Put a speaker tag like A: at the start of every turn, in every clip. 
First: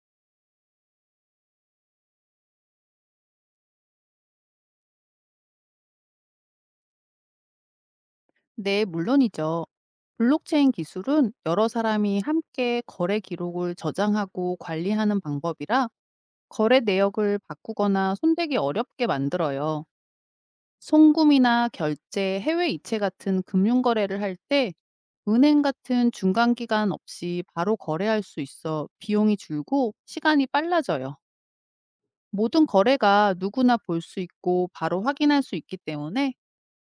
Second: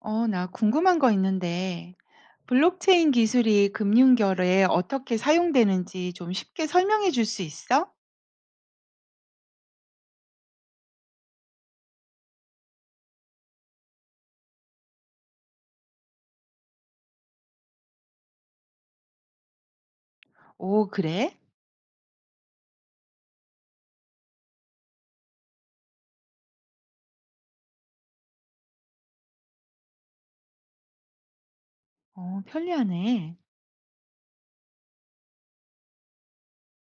A: 나 궁금한 거 있는데, 블록체인 기술이 금융결에 어떻게 사용되는지 좀 쉽게 설명해 줄 수 있어?
B: 네, 물론이죠. 블록체인 기술은 여러 사람이 함께 거래 기록을 저장하고 관리하는 방법이라 거래 내역을 바꾸거나 손대기 어렵게 만들어요.
A: 오, 그래?
B: 송금이나 결제, 해외 이체 같은 금융 거래를 할 때 은행 같은 중간 기간 없이 바로 거래할 수 있어 비용이 줄고 시간이 빨라져요. 모든 거래가
A: 편리하네.
B: 누구나 볼 수 있고 바로 확인할 수 있기 때문에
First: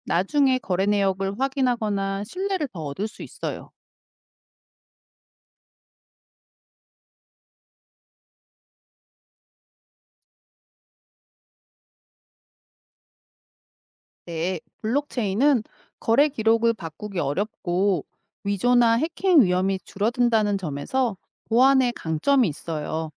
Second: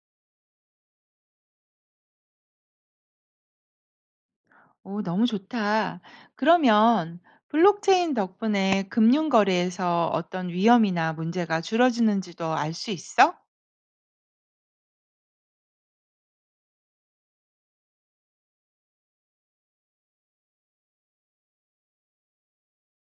B: 나중에 거래 내역을 확인하거나 신뢰를 더 얻을 수 있어요.
A: 오, 너무 좋다. 그러면 블록체인 덕분에 금융거래에서 어떤 위험이나 문제가 줄어지는지도 알 수 있어?
B: 네, 블록체인은 거래 기록을 바꾸기 어렵고 위조나 해킹 위험이 줄어든다는 점에서 보안의 강점이 있어요.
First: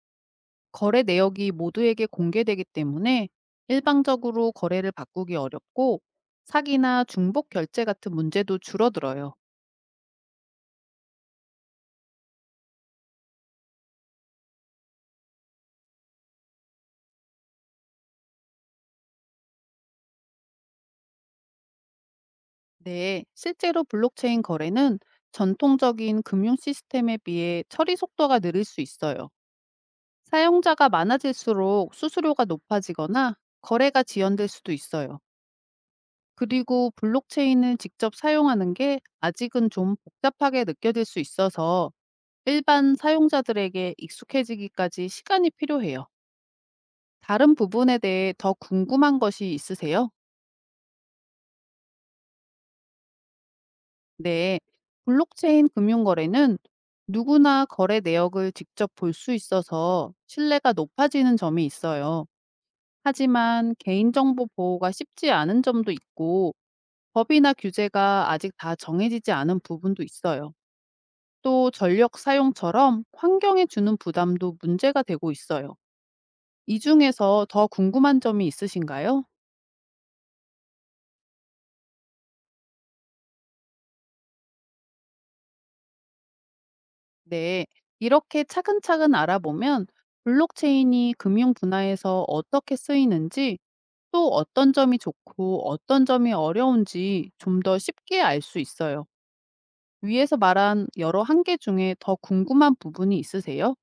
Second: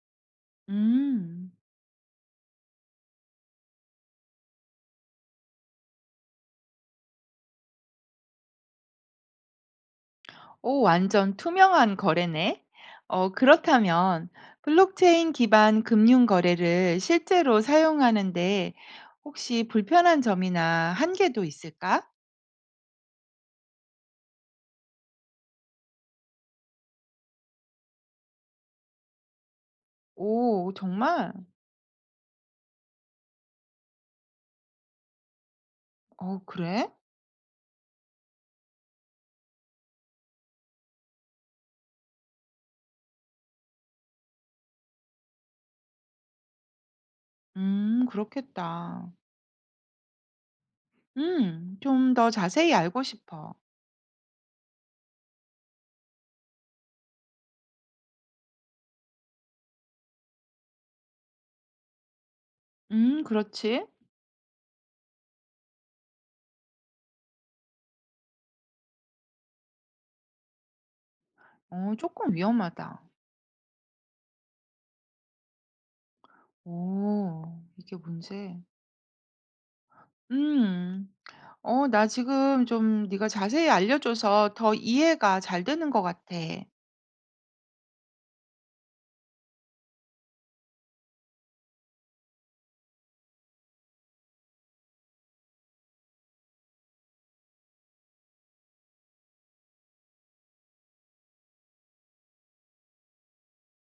B: 거래
A: 음.
B: 내역이 모두에게 공개되기 때문에 일방적으로 거래를 바꾸기 어렵고 사기나 중복 결제 같은 문제도 줄어들어요.
A: 오, 완전 투명한 거래네. 그렇다면 블록체인 기반 금융 거래를 실제로 사용하는데 혹시 불편한 점이나 한계도 있을까?
B: 네, 실제로 블록체인 거래는 전통적인 금융 시스템에 비해 처리 속도가 느릴 수 있어요.
A: 오,
B: 사용자가
A: 정말?
B: 많아질수록 수수료가 높아지거나 거래가 지연될 수도 있어요.
A: 그래?
B: 그리고 블록체인을 직접 사용하는 게 아직은 좀 복잡하게 느껴질 수 있어서 일반 사용자들에게 익숙해지기까지 시간이 필요해요. 다른 부분에 대해 더
A: 그렇겠다.
B: 궁금한 것이 있으세요?
A: 좀 더 자세히 알고 싶어.
B: 네. 블록체인 금융거래는 누구나 거래 내역을 직접 볼 수 있어서 신뢰가 높아지는 점이 있어요. 하지만
A: 그렇지?
B: 개인정보 보호가 쉽지 않은 점도 있고 법이나 규제가 아직 다 정해지지 않은 부분도 있어요. 또 전력
A: 조금 위험하다.
B: 사용처럼 환경에 주는 부담도 문제가 되고 있어요. 이 중에서
A: 오,
B: 더
A: 이게
B: 궁금한 점이
A: 문제.
B: 있으신가요?
A: 음. 나 지금 좀 네가 자세히 알려 줘서 더 이해가 잘 되는 것 같아.
B: 네. 이렇게 차근차근 알아보면 블록체인이 금융 분야에서 어떻게 쓰이는지 또 어떤 점이 좋고 어떤 점이 어려운지 좀 더 쉽게 알 수 있어요. 위에서 말한 여러 한계 중에 더 궁금한 부분이 있으세요?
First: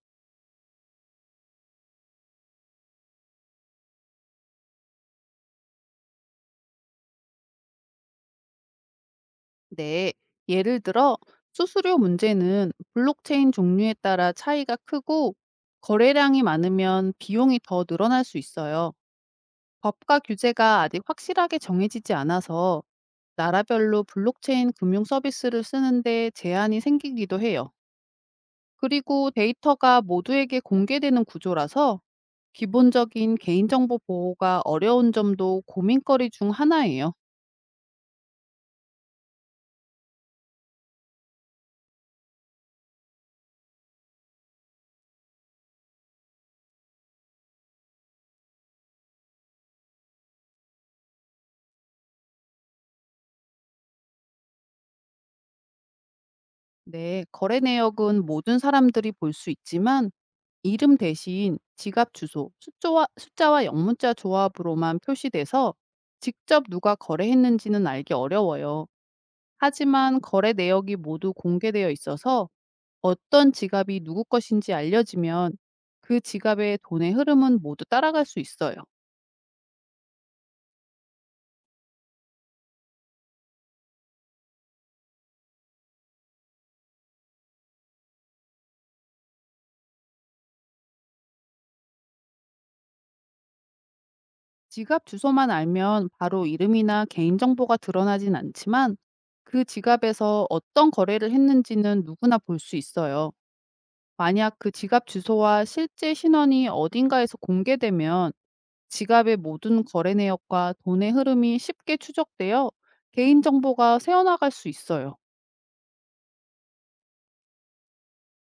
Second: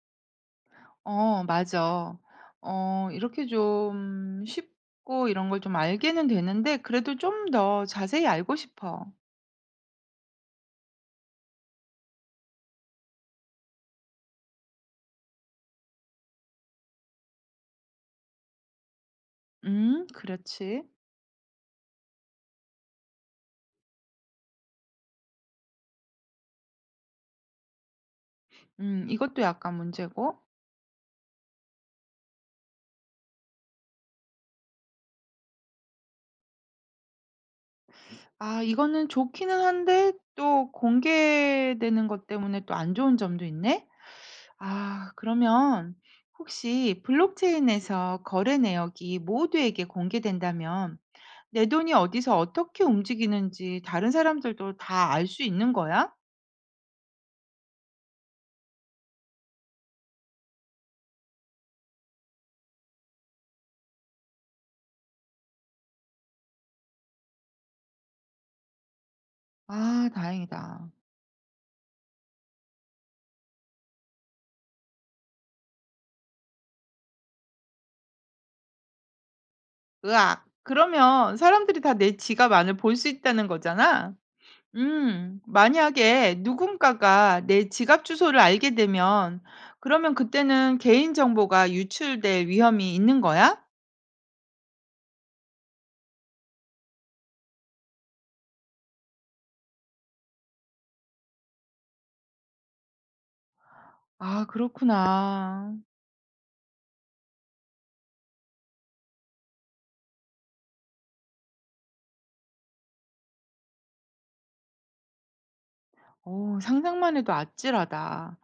A: 맞아. 이렇게 좀 쉽고 이런 걸 좀 알게는 되는데 그래도 좀 더 자세히 알고 싶어.
B: 네, 예를 들어 수수료 문제는 블록체인 종류에 따라 차이가 크고 거래량이 많으면 비용이 더 늘어날 수 있어요. 법과 규제가
A: 그렇지.
B: 아직 확실하게 정해지지 않아서 나라별로 블록체인 금융 서비스를 쓰는데 제한이 생기기도 해요. 그리고
A: 이것도 약간
B: 데이터가
A: 문제고.
B: 모두에게 공개되는 구조라서 기본적인 개인정보 보호가 어려운 점도 고민거리 중 하나예요.
A: 아 이거는 좋기는 한데 또 공개되는 것 때문에 또 안 좋은 점도 있네. 아, 그러면 혹시 블록체인에서 거래 내역이 모두에게 공개된다면 내 돈이 어디서 어떻게 움직이는지 다른 사람들도 다 알 수 있는 거야?
B: 네, 거래 내역은 모든 사람들이 볼 수 있지만 이름 대신 지갑 주소, 숫자와 영문자 조합으로만 표시돼서 직접 누가 거래했는지는 알기 어려워요.
A: 아,
B: 하지만 거래
A: 다행이다.
B: 내역이 모두 공개되어 있어서 어떤 지갑이 누구 것인지 알려지면 그 지갑의 돈의 흐름은 모두 따라갈 수 있어요.
A: 으악. 그러면 사람들이 다 내 지갑 안을 볼 수 있다는 거잖아? 만약에 누군가가 내 지갑 주소를 알게 되면 그러면 그때는 개인정보가 유출될 위험이 있는 거야?
B: 지갑 주소만 알면 바로 이름이나 개인정보가 드러나진 않지만 그 지갑에서 어떤 거래를 했는지는 누구나 볼 수 있어요.
A: 아,
B: 만약 그 지갑 주소와
A: 그렇구나.
B: 실제 신원이 어딘가에서 공개되면 지갑의 모든 거래 내역과 돈의 흐름이 쉽게 추적되어 개인정보가 새어나갈 수 있어요.
A: 상상만 해도 아찔하다.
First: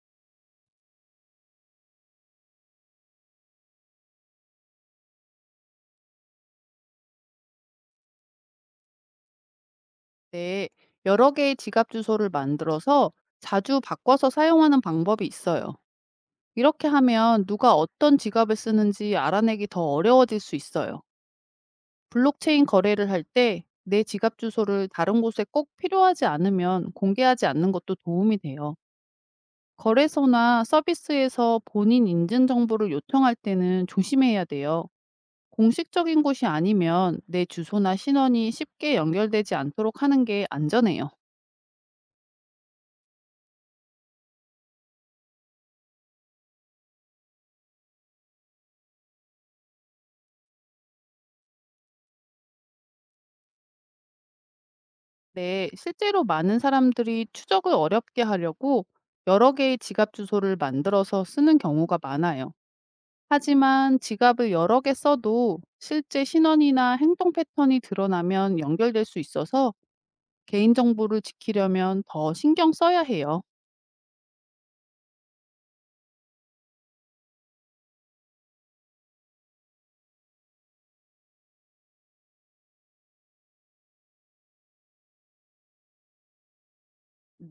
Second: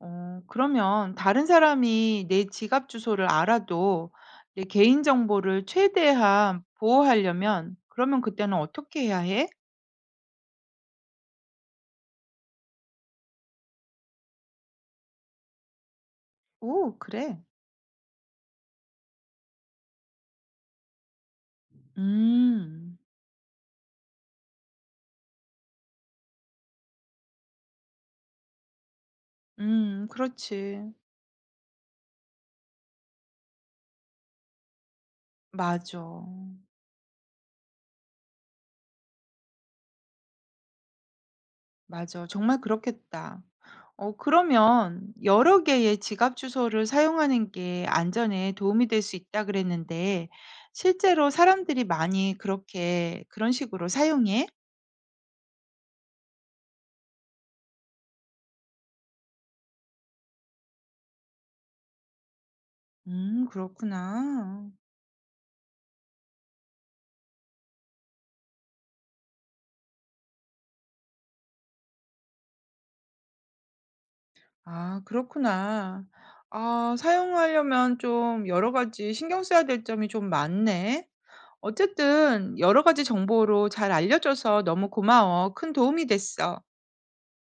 A: 그러면 다른 사람이 내 지갑 주소를 알아도 내 개인 정보를 최대한 보호하려면 그러면 그때는 어떻게 해야 해?
B: 네, 여러 개의 지갑 주소를 만들어서 자주 바꿔서 사용하는 방법이 있어요. 이렇게
A: 오 그래.
B: 하면 누가 어떤 지갑을 쓰는지 알아내기 더 어려워질 수 있어요. 블록체인
A: 음.
B: 거래를 할 때 내 지갑 주소를 다른 곳에 꼭 필요하지 않으면 공개하지 않는 것도 도움이 돼요. 거래소나
A: 그렇지.
B: 서비스에서 본인 인증 정보를 요청할 때는 조심해야 돼요.
A: 맞아.
B: 공식적인 곳이 아니면 내 주소나 신원이 쉽게 연결되지 않도록 하는 게 안전해요.
A: 맞아. 정말 그렇겠다. 그러면 여러 개의 지갑 주소를 사용하는 게 안전에 도움이 될 수 있다 그랬는데 실제로 사람들이 많이 그렇게 그런 식으로 사용해?
B: 네, 실제로 많은 사람들이 추적을 어렵게 하려고 여러 개의 지갑 주소를 만들어서 쓰는 경우가 많아요. 하지만 지갑을
A: 그렇구나.
B: 여러 개 써도 실제 신원이나 행동 패턴이 드러나면 연결될 수 있어서 개인정보를 지키려면 더 신경 써야 해요.
A: 아 그렇구나. 아 사용하려면 좀 여러 가지 신경 써야 될 점이 좀 많네. 어쨌든 여러 가지 정보로 잘 알려줘서 너무 고마워. 큰 도움이 됐어.
B: 네.